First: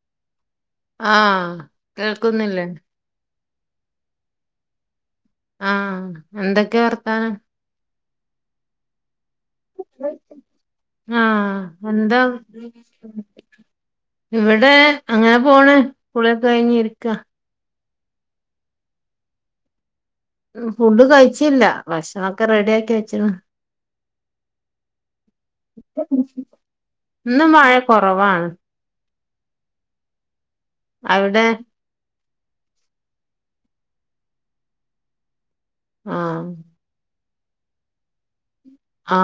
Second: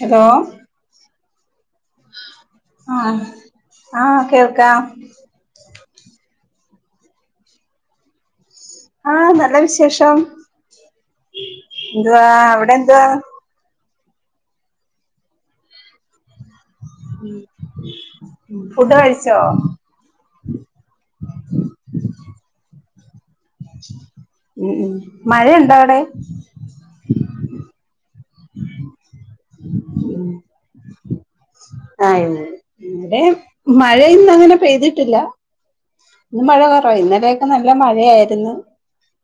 Hello ആ കേൾക്കുന്നില്ലേ ആ ആ കേൾക്കാം ആ എന്തൊക്കെ വർത്താനം ആ നല്ല വിശേഷം ആഹ് എന്താ എന്തുവാ അവിടെ എന്തുവാ ഇവിടെ അങ്ങനെ പോണ് കുളിയക്ക കയിഞ്ഞിരിക്ക ഫുഡ് കഴിച്ചോ ഫുഡ് കഴിച്ചില്ല ഭക്ഷണക്കെ റെഡിയാക്കി വെച്ചിണ് ഉം ഉം മഴയുണ്ടോവിടെ ഇന്നു മഴ കൊറവാണ് ഉം അവിടെ ആ ഇ ഇവിടേം മഴ ഇന്നങ്ങനെ പെയ്തിട്ടില്ല ഇന്ന് ആഹ് മഴ കൊറവായ് ഇന്നലെയൊക്കെ നല്ല മഴയായിരുന്നു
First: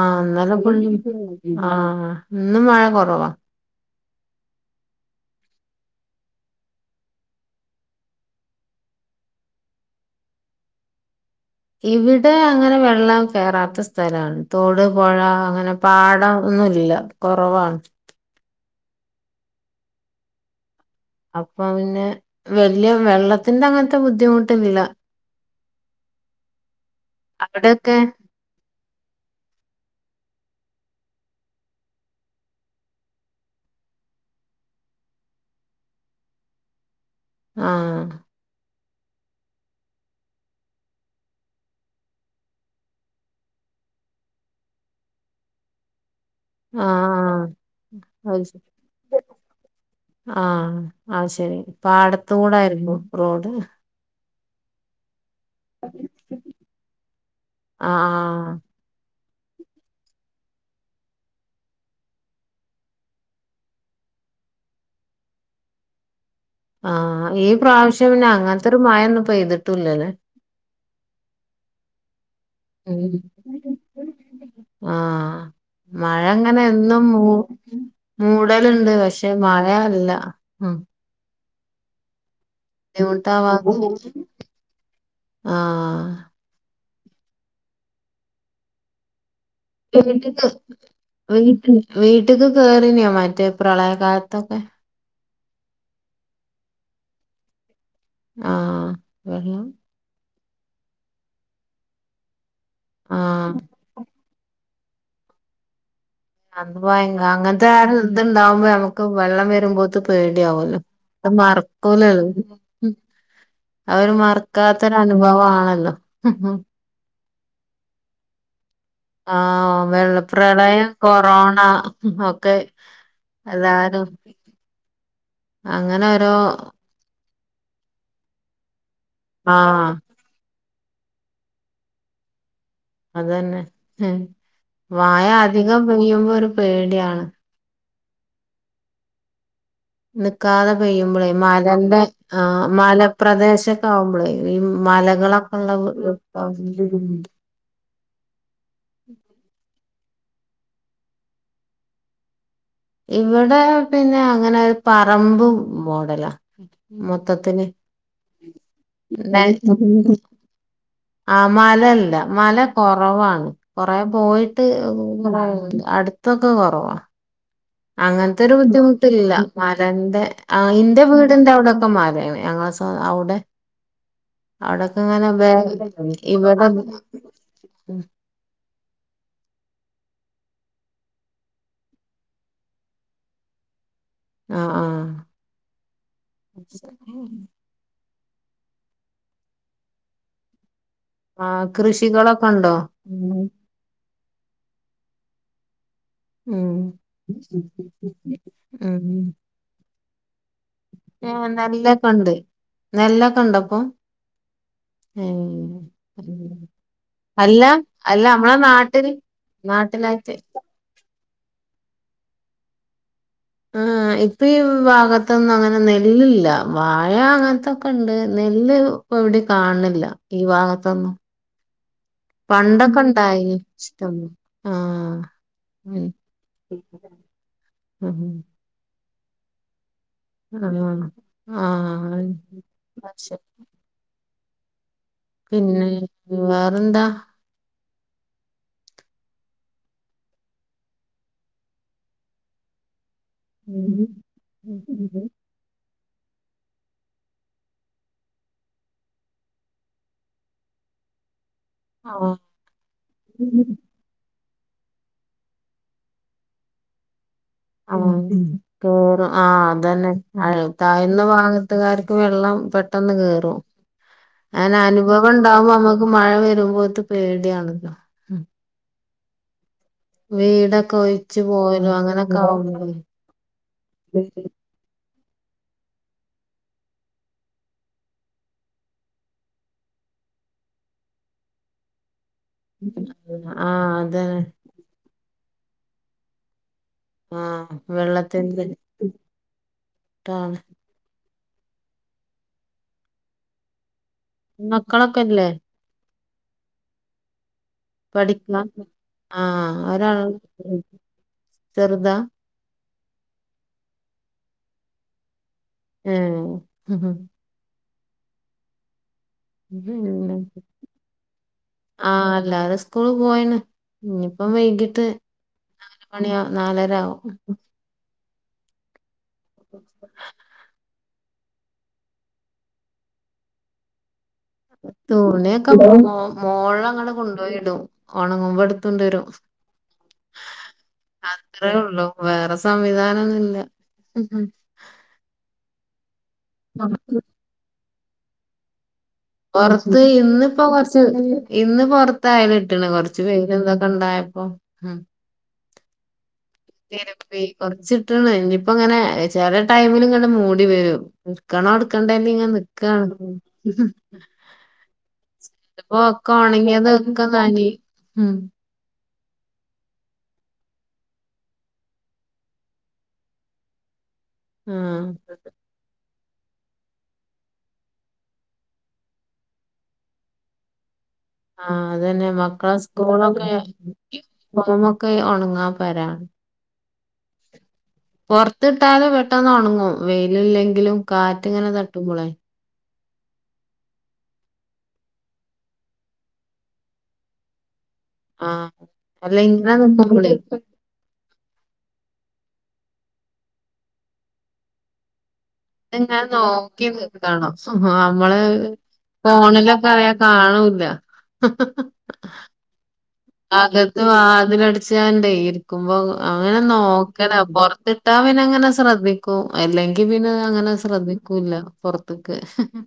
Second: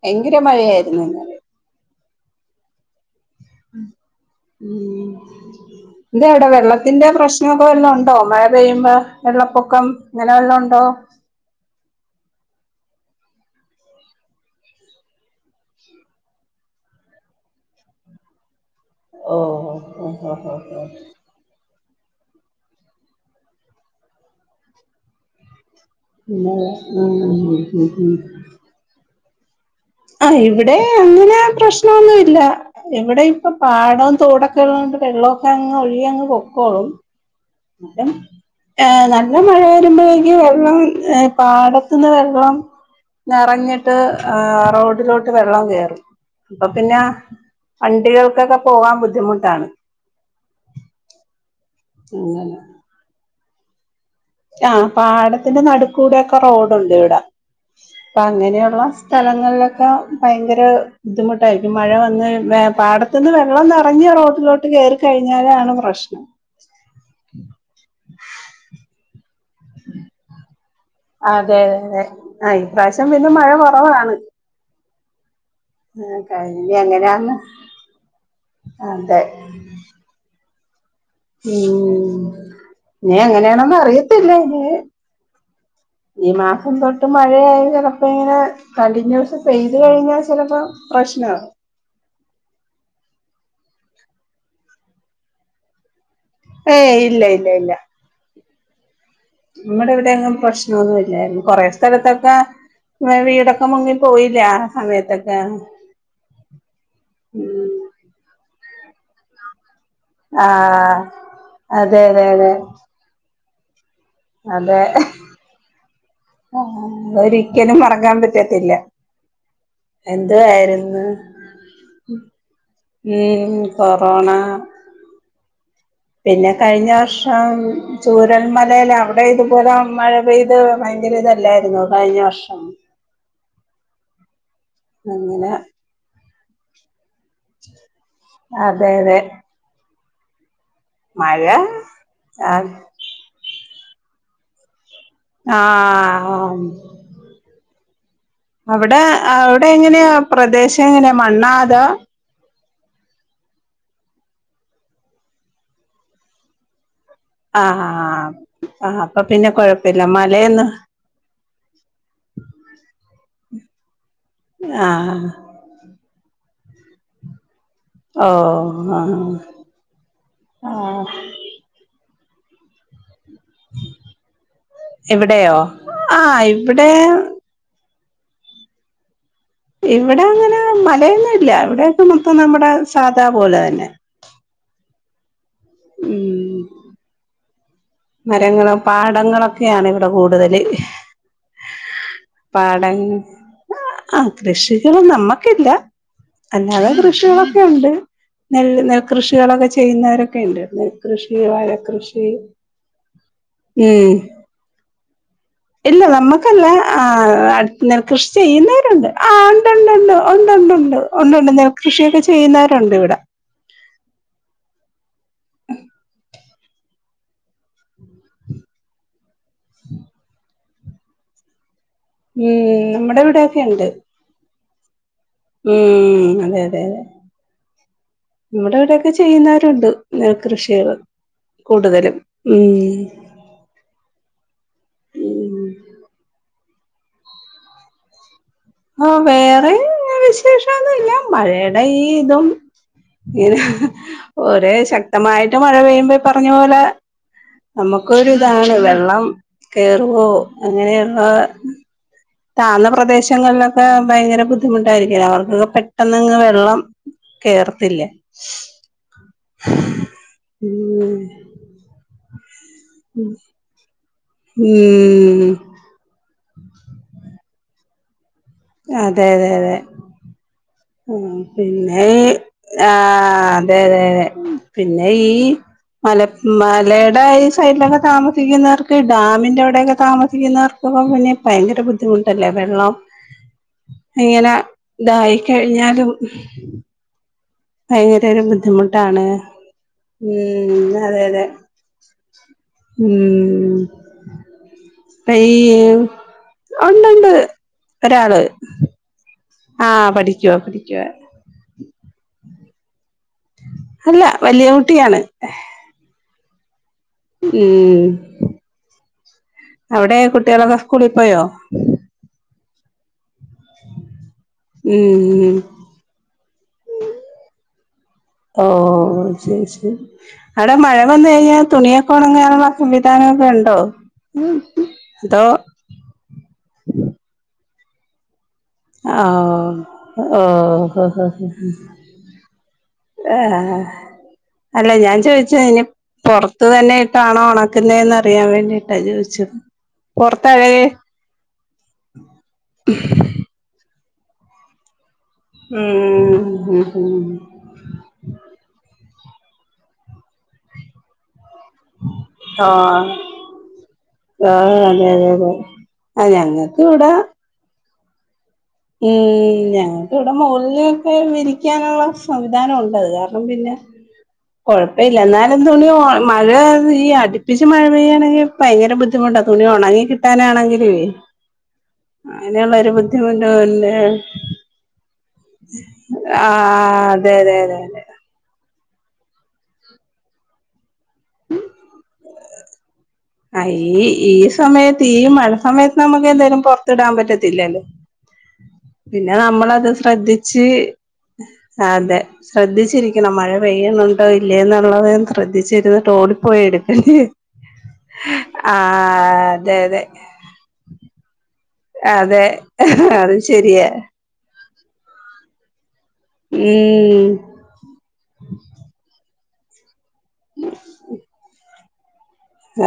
ഭയങ്കര മഴയായിരുന്നു ഇന്നല ആ ആ ആ ഇന്നു മഴ കുറവാ ഉ ഉം ഇത് എവ്ടെ വെള്ളത്തിന്റെ പ്രശ്നൊക്കെ വല്ലോ ഉണ്ടോ മഴ പെയ്യുമ്പോ വെള്ളപ്പൊക്കം ഇങ്ങനെ വല്ലം ഉണ്ടോ ഇവിടെ അങ്ങനെ വെള്ളം കയറാത്ത സ്ഥലമാണ് തോട് പുഴ അങ്ങനെ പാടം ഒന്നുല്ല കുറവാണ് ഓ ഓ ഓ ഓ ഓ ഓ ഓ ഓ അപ്പൊ പിന്നെ വല്ല്യ വെള്ളത്തിന്റെ അങ്ങൻത്തെ ബുദ്ധിമുട്ട്ന്നില്ല അവിടെയൊക്കെ [unintelligible] ആ ഇവിടെ അങ്ങനെ പ്രശ്നഒന്നു ഇല്ല ഇവിടെ ഇപ്പൊ പാടം തോടൊക്കെള്ളണ്ട് വെള്ളമൊക്കെ അങ്ങ് ഒഴ്കി അങ്ങ് പൊക്കോളും ആഹ് മതം ഏ നല്ല മഴ വരുമ്പോഴേക്ക് വെള്ളം ഏ പാടത്ത് ന്ന് വെള്ളം നറഞ്ഞിട്ട് ആ റോഡിലോട്ട് വെള്ളം കേറും അപ്പൊ പിന്നെ ആഹ് വണ്ടികൾക്കൊക്കെ പോവാൻ ബുദ്ധിമുട്ടാണ് ആ അത് ശരി പാടത്ത് അങ്ങനെ കൂടായിരുമ്പോ റോഡ് ആ പാടത്തിന്റെ നടുക്കൂടെക്കെ റോഡുണ്ട് ഇവിട അപ്പൊ ആഹ് അങ്ങനെയുള്ള സ്ഥലങ്ങളിലൊക്കെ ഭയങ്കര ബുദ്ധിമുട്ടായിരിക്കും മഴ വന്ന് പാട പെട്ടെന്ന് വെള്ളം നിറഞ് റോട്ടിലോട്ട് കേറിക്കഴിഞ്ഞാലാണ് പ്രശ്നം ആ ഈ പ്രാവശ്യം പിന്നെ അങ്ങൻത്തെരു മഴൊന്നും പെയ്ത് അതെതെ തെ ആ ഇപ്രാവശ്യം പിന്നെ മഴ കുറവാണ് ആ മഴ ങ്ങനെ കഴിഞ്ഞ എന്നും മൂ എങ്ങനെയാന്ന് മൂടല്ണ്ട് അതെ പക്ഷെ മഴ മഴ അല്ല ഉം ഉം ഉം ഉം ഉം നീ ബുദ്ധിമുട്ടാവാതെ എങ്ങനെയാണന്ന് അറിയത്തില്ല ഇനി ആഹ് ഈ മാസം തൊട്ട് ട്ട് മഴയായ ചിലപ്പോ ഇങ്ങനെ കണ്ടിന്യൂസ് പെയ്തു കഴിഞ്ഞാ വീട്ട്ക്ക് ചിലപ്പോ പ്രശ്നാവും വീട്ട് വീട്ട്ക്ക് കേറിനോ മറ്റേ പ്രളയകാലത്തൊക്കെ ഏ ഇല്ല ഇല്ല ഇല്ല ആഹ് വെള്ളം നമ്മുടെ ഇവിടെ എങ്ങും പ്രശ്നൊന്നും ഇല്ലാരുന്നു കൊറെ സ്ഥലത്തൊക്കെ ആഹ് വീടൊക്കെ മുങ്ങി പോയില്ലേ ആ സമയത്തൊക്കെ ആ ഭയങ്ക അങ്ങനത്തെ ഉം ഇത്ണ്ടാവുമ്പോ നമുക്ക് വെള്ളം വരുമ്പോ ത്ത് പേടിയാവല്ലോ ആഹ് അത് മാറും അതെ അതെ അതെ [unintelligible] ഉം അതൊരു അതെ മറക്കാത്തൊരു അനുഭവം ആണല്ലോ ഒരിക്കലും മറക്കാൻ പറ്റത്തില്ല ആ വെള്ള പ്രളയം എന്തുവായിരുന്നു കൊറോണ ഒക്കെ ഉം കൊറോണ അങ്ങന പി പിന്നെ കഴിഞ്ഞ വർഷം ചൂരമ്മലേൽ അവിടെ ഇതുപോലെ ആഹ് മഴ പെയ്ത് ഭയങ്കര ഇതല്ലായിരുന്നോ കഴിഞ്ഞ വർഷം അതന്നെ വായ അങ്ങനെ അധികം പെയ്യുമ്പോ ഒരു പേടിയാണ് അതെ അതെ നിക്കാതെ പെയ്യുമ്പളേ മഴ മലേന്റെ ആ ആഹ് മലപ്രദേശൊക്കെ ആവുമ്പോളേ ഈ മലകളൊക്കെ ഉള്ള ആഹ് [unintelligible] അവിടെ അവിടെ എങ്ങനെയാ പ്രദേശം എങ്ങനെയാ മണ്ണാ അതോ ഇവിടെ പിന്നെ അങ്ങനെ പറമ്പ് മോഡലാ ആ മൊത്തത്തിന് ആ അപ്പൊ പിന്നെ കൊഴപ്പില്ല [unintelligible] മലയെന്ന് ആ മലല്ല മല കുറവാണ് കൊറേ പോയിട്ട് ആ അടു ത്തൊക്കെ കൊറവാ ഓ അങ്ങൻത്തൊരു ആ ബുദ്ധിമുട്ടില്ല മലേന്റെ ആ ഇന്റെ വീടിന്റെ അവിടെക്കെ മലേണ് ഞങ്ങള സ അവിടെ അവിടൊക്കെ ഇങ്ങനെ വേ ഇവിടെയോ ഇവിടെ ഇവിടെ അങ്ങനെ മലയൊന്നും ഇല്ല ഇവിടെക്കെ മൊത്തം നമ്മുടെ സാധാ പോല തന്നെ ആഹ് ആഹ് ഉം മരങ്ങളും പാടങ്ങളൊക്കെയാണ് ഇവിടെ കൂടുതല് ആ കൃഷികളൊക്കെ ഉണ്ടോ പാട ആ കൃഷികള് നമക്കില്ല ഉം അല്ലാതെ കൃഷികളൊക്കെ ഉണ്ട് നെൽ നെൽ ഉം കൃഷികളൊക്കെ ചെയ്യുന്നവരൊക്കെ ഇണ്ട് നെൽ കൃഷി നെല്ലൊക്കെ വാഴക്കൃഷി ഉണ്ട് ഉം ഉം ഇല്ല നമ്മുക്കല്ല ആ നെൽ അല്ല കൃഷി നമ്മളെ ചെയ്യുന്നവരുണ്ട് നാട്ടില് ആ ഉണ്ട് ഉണ്ട് ഉണ്ട് നാട്ടിലായിട്ട് ഉണ്ട് ഉണ്ട് ഉണ്ട് ഒണ്ട് ഒണ്ട് നെൽകൃഷിയൊക്കെ ചെയ്യുന്നവരുണ്ട് ഇവിടെ ആ ഇപ്പ ഈ ഭാഗത്തൊന്നും അങ്ങനെ നെല്ലില്ല വാഴ അങ്ങനത്തെ ക്കണ്ട് നെല്ല് ഇപ്പൊ എവിടെ കാണണില്ല ഈ ഭാഗത്തൊന്നും ഉം പണ്ടൊക്കെ നമ്മുടെ ഉണ്ടായി ഇവിടെയൊക്കെ ഉണ്ട് ഇഷ്ടോ ഉം അതെ അതെ അതെ ഉം നമ്മുടെ ഇവിടെക്കെ ചെയ്യുന്നവരുണ്ട് നെൽ കൃഷികള് ആഹ് കൂടുതലും ഉം ആഹ് [unintelligible] ഉം പിന്നെ വേറെന്താ ആ വേറെ വിശേഷം ഒന്നുമില്ല മഴയുടെ ഇതും ഇത് ഒരേ ശക്തമായിട്ട് മഴ പെയ്യുമ്പോ ഈ പറഞ്ഞ പോലെ നമുക്കൊരു ഇതാണ് വെള്ളം കേറുവോ അങ്ങനെയുള്ള താന്ന ആഹ് പ്രദേശങ്ങളിലൊക്കെ ഭയങ്കര ബുദ്ധിമുട്ടായിരിക്കല്ലോ അവർക്കൊക്കെ പെട്ടെന്നങ്ങ് വെള്ളം ത്തില്ല ആഹ് കേറും ആഹ് അതന്നെ ഉം താഴ്ന്ന ഭാഗത്തുകാർക്ക് വെള്ളം പെട്ടെന്ന് കേറും അങ്ങനെ അനുഭവം ഉം ഉണ്ടാവുമ്പോ നമുക്ക് മഴ വരുമ്പോത്ത് പേടിയാണ് അതെ അതെ അതെ വീടൊക്കെ ഉം ഒഴിച്ചു പോയലും പിന്നെ അങ്ങനൊക്കെ ആവുമ്പളേ ആഹ് അതെതെ പിന്നെ ഈ മല മലയുടെ ഈ സൈഡിലൊക്കെ താമസിക്കുന്നവർക്ക് ഡാമിന്റെ അവിടോക്കെ താമസിക്കുന്നവർക്ക് ഇപ്പൊക്കെ പിന്ന ഭയങ്കര ബുദ്ധിമുട്ടല്ലേ വെള്ളം ആഹ് അതന്നെ ഇങ്ങനെ ഇതായി കഴിഞ്ഞാലും ആഹ് ഭയങ്കര ഒരു വെള്ളത്തിന്റെ ബുദ്ധിമുട്ടാണ് താണ് ഉം അതെ അതെ ഉം മക്കളൊക്കെ കൈ ഇല്ലേ ഉണ്ട് ഉണ്ട് പഠിക്കണ് ആഹ് ആ ഒരാള് പഠിക്കുവ പഠിക്കുവ ചെറുതാ അല്ല വലിയ കുട്ടിയാണ് ഏഹ് ഉം ഉം ഉം അവിടെ പിന്നെ കുട്ടികളൊക്കെ സ്കൂളിൽ പോയോ ആഹ് എല്ലാരും സ്കൂള് പോയിണ് ഇനിയിപ്പം വൈകിട്ട് ഉം നാല് മണിയാവ നാലര ആവും ഓഹ് ശെരി [unintelligible] അവിടെ മഴ വന്ന് കഴിഞ്ഞാൽ തുണിയൊക്കെ ഒണങ്ങാനുള്ള സംവിധാനങ്ങളൊക്കെ ഇണ്ടോ തുണിയൊക്കെ മോളിലങ്ങട് കൊണ്ടുപോയിടും ഉണങ്ങുമ്പോ എടു ഓഹ് ഓഹോ ഹോ അത്രേ ഉള്ളൂ വേറെ സംവിധാനം ആ ഒന്നുല്ല അല്ല ഞാൻ ചോദിച്ച ഇനി പുറത്ത് തന്നൊയിട്ടാണോ ഉണക്കുന്നന്ന് അറിയാൻ വേണ്ടിട്ടാ ചോദിച്ച പോറത്ത് ഇന്നിപ്പോ കൊറച്ച് ഇന്ന് പോറത്തായിരുന്ന് ഇിട്ടണ കൊറച്ച് പിന്നെ എന്താ ഇണ്ടായപ്പോ ഉം ഉം ഉം ഉം തിപ്പ കുറച്ചിട്ടണ് ഇനിപ്പോ ഇങ്ങനെ ചെല ടൈമിലും ഇങ്ങനെ മൂടി വരും എടുക്കണോ എടുക്കണ്ടേ ല്ലിങ്ങനെ നിക്കാണ് ആഹ്‌ ഇതിപ്പോക്ക ഇവിടെ ഉണങ്ങിയതൊക്കെ നനിം ഉം ഉം ഞങ്ങൾക്കിവിടെ മോൾലോക്കേ വിരിക്കാനുള്ള സംവിധാനം ഉണ്ട് അത് കാരണം പിന്നെ ആഹ് കൊഴപ്പല്ല എന്നാലും തുണി ഒ മഴ ഈ അടുപ്പിച്ച് മഴ പെയ്യണെങ്കിൽ ഭയങ്കര ബുദ്ധിമുട്ടാ തുണി ഒണങ്ങി കിട്ടാനാണെങ്കിലോയ് ആഹ്‌ അതന്നെ മക്കളെ സ്കൂളും ഉണ്ട് റൂമൊക്കെ ഉണങ്ങാൻ പരാണ് ആ അതെ അതെ അതെ അതെ പൊർത് ഇട്ടാലും പെട്ടെന്ന് ഉണ്ടാങും വെയില് ഇല്ലെങ്കിലും കാറ്റ് ഇങ്ങനെ തട്ടുമ്പളേ ആഹ് ഈ ഈ സമയത്ത് ഈ മഴ സമയത്ത് നമുക്ക് എന്തായാലും പൊറത്തിടാൻ പറ്റത്തില്ലല്ലോ ആഹ് പിന്നെ അല്ല ഇങ്ങനെ നമ്മളത് നിക്കുമ്പളേ ശ്രദ്ധിച്ച് അതെ ശ്രദ്ധിച്ചിരിക്കണം മഴ പെയ്യുന്നുണ്ടോ ഇല്ലയോ എന്നുള്ളത് ശ്രദ്ധ ച്ചിരുന്നിട്ട് ഓടി പോയി എടുക്കേണ്ടി ആഹ് നമ്മള് അതെ അതെ ഫോണിലൊക്കെആയ കാണൂല്ല അതെ അത് ശരിയ വാതിലട ചാണ്ടേ ഇരിക്കുമ്പോ അങ്ങനെ ഉം നോക്കണം പൊർത്ത്ട്ടാ പിന്നങ്ങനെ ശ്രദ്ധി അല്ലെങ്കി പിന്നെ അങ്ങനെ ശ്രദ്ധിക്കൂല്ല പുറത്തേക്ക്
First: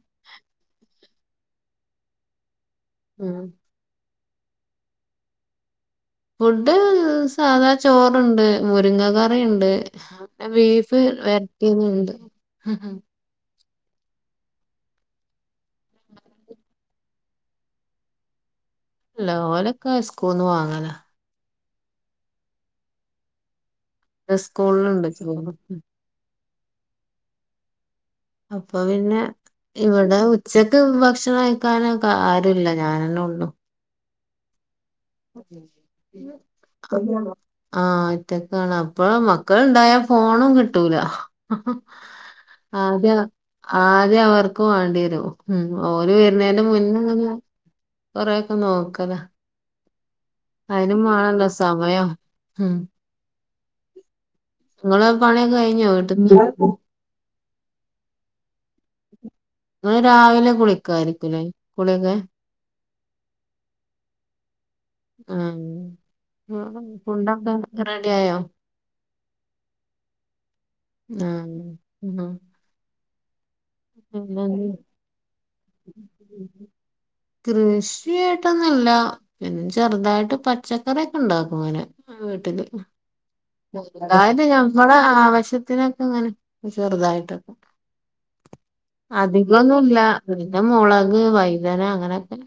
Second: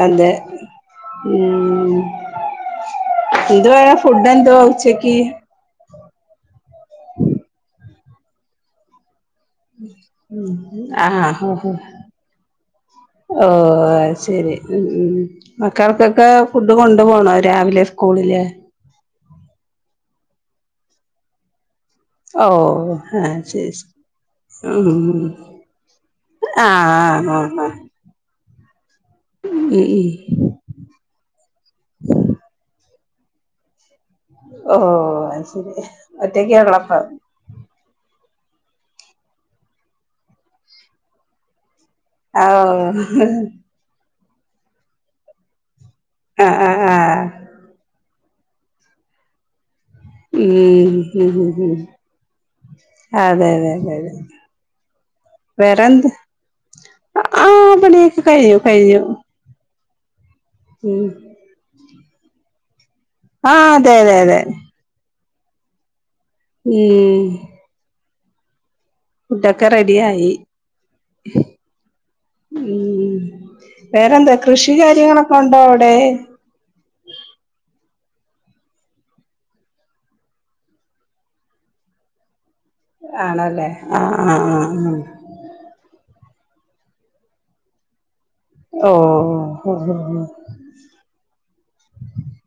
അതേ ഉം ഉം ഇതേവരെ ഫുഡ് ഏന്തുവാ ഉച്ചക്ക് ഫുഡ് സാധാ ചോറ്ണ്ട് മുരിങ്ങകർ റിണ്ട് ബീഫ് വെററ്റിന്നണ്ട് ഹും ഓഹ്‌ അയ്ശ്ശേരി ഉം ഉം മക്കാൾ ക്കൊക്കെ ഫുഡ് കൊണ്ട് പോണോ രാവിലെ സ്കൂളില് ഇല്ല ഓലൊക്കെ സ്കൂന്ന് വാങ്ങല ഓഹ്‌ ആഹ്ശേരി ആഹ് സ്കൂളിലുണ്ട് ഉം ചോറ് ആഹ്‌ ആഹ് ആഹ് ആഹ്‌ അപ്പൊ പിന്നെ ഉം ഇവിടെ ഉച്ചക്ക് ഭക്ഷണം കഴിക്കാനൊക്കെ ആരുല്ല ഞാനന്നെ ഉള്ളു ഓഹ്‌ അത്ശരി ഒറ്റക്കോള്ളു അപ്പോ ആഹ്‌ ഓറ്റക്കാണ് അപ്പൊ മക്കൾണ്ടായ ഫോണും കിട്ടൂല ഓ ആദ്യ ആദ്യ അവർക്കും വണ്ടി വരും ഉം ഓര് ആഹ് വരുന്നേന്റെ ആഹ് ആഹ് മുന്ന കൊറയൊക്കെ നോക്കലാ ഉം ഉം ഉം സമയം അതെ അതെ അതെ നിങ്ങള് പണിയൊക്കെ കഴിഞ്ഞോ വീട്ട ആഹ്‌ പണിയൊക്കെ കഴിഞ്ഞു കഴിഞ്ഞു നിങ്ങൾ രാവിലെ ഉം കുളിക്കായിരിക്കല്ലേ കുളിക്കെ ആഹ്‌ അതെ അതെ അതെ ആഹ്‌ ഉം ഫുഡ്‌ ഒക്കെ റെഡി ആയോ ഫുഡൊക്കെ റെഡി ആയി ആഹ് ഉം ഉം വേറെന്താ പിന്നെന്ത് കൃഷി കാര്യങ്ങളൊക്കെ ഉണ്ടോ അവിടെ കൃഷിയായിട്ടൊന്നല്ല പിന്നെ ചെറുതായിട്ട് പച്ചക്കറൊക്കെ ഉണ്ടാക്കും ഇങ്ങനെ വീട്ടില് ആണല്ലേ ആഹ് ആഹ് ചെറുതായിട്ട് ആഹ് ഞമ്മുടെ ആഹ് ആവശ്യത്തിനൊക്കെ അങ്ങനെ ചെറുതായിട്ടൊക്കെ ഓഹ് അതിന്നും ഇല്ല ഓഹ് പിന്നന്നെ മുളക് വൈതന അങ്ങനെക്കെ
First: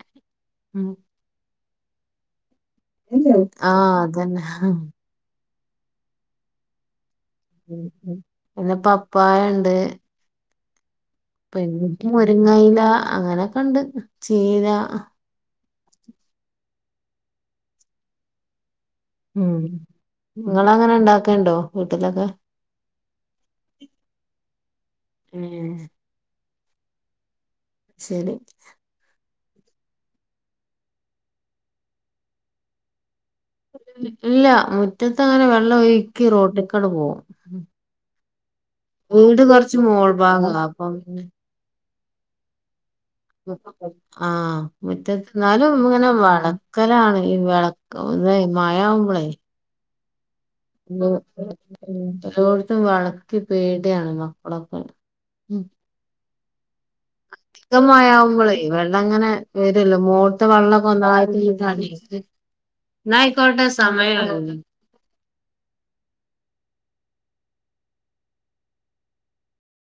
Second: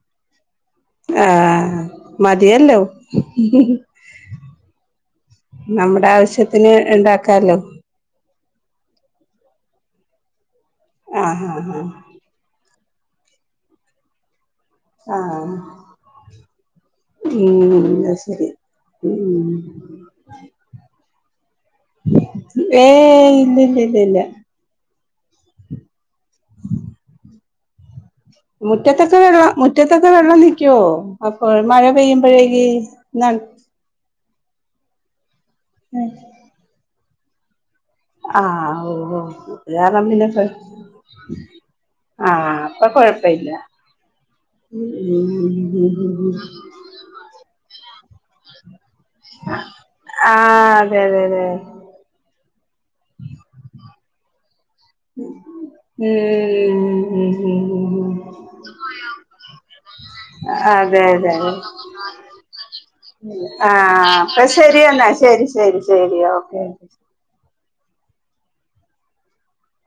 ഉം ആഹ്‌ മതിയല്ലോ ആഹ് അതന്നെ നമ്മുടെ ആവശ്യത്തിന് ഉണ്ടാക്കാലോ പിന്നെ പപ്പായുണ്ട് ആഹ് ആഹ് ആഹ് പിന്നെപ്പൊ മുരിങ്ങയില അങ്ങനൊക്കെ ഉണ്ട് ചീര ആഹ്‌ ഉം ശരി ഉം ഇങ്ങളങ്ങനെ ഉണ്ടാക്കല്ണ്ടോ? ഏയ് ഇല്ല ഇല്ല ഇല്ല ഉം ശെരി മുറ്റത്തൊക്കെ വെള്ളം മുറ്റത്തൊക്കെ വെള്ളം നിക്ക്യേ അപ്പ മഴ പെയ്യ്മ്പഴേക്ക് ഞൻ ഇല്ല മുറ്റത്ത് അങ്ങനെ വെള്ളം ഒഴുക്കി റോട്ട്ക്കണ്ട് പോകും ആഹ് ഓ ഓ വീട് അത് കൊറച്ച് കാരണം മോൾ പിന്നെ ഭാഗാ അപ്പം ആഹ് ഇപ്പം കൊഴ ആഹ് മുറ്റത്ത് എന്നാലും ഇങ്ങനെ വാണം ക്കലാണ് ഈ വെളക്ക് വേം മഴയാവ് ആഹ് അതെ അതെ അതെ എല്ലോട്ത്തും വള്ക്കി പേടിയാണ് മക്കളൊക്കെ ഉം ഉംഹ് ഉം ഹും ങ്കം മഴാവുമ്പളേ വെള്ളങ്ങനെ വരില്ലോ മോൾത്തെ വെള്ളൊക്കെ അതെ അതെ ഒന്നായിട്ട് അതെ ഇങ്ങനെ അടീ എന്നാ ആയിക്കോട്ടെ സമയം ആയാല്ലോ രി എന്നാ ശെരി ശെരി ശെരി ഓക്കെ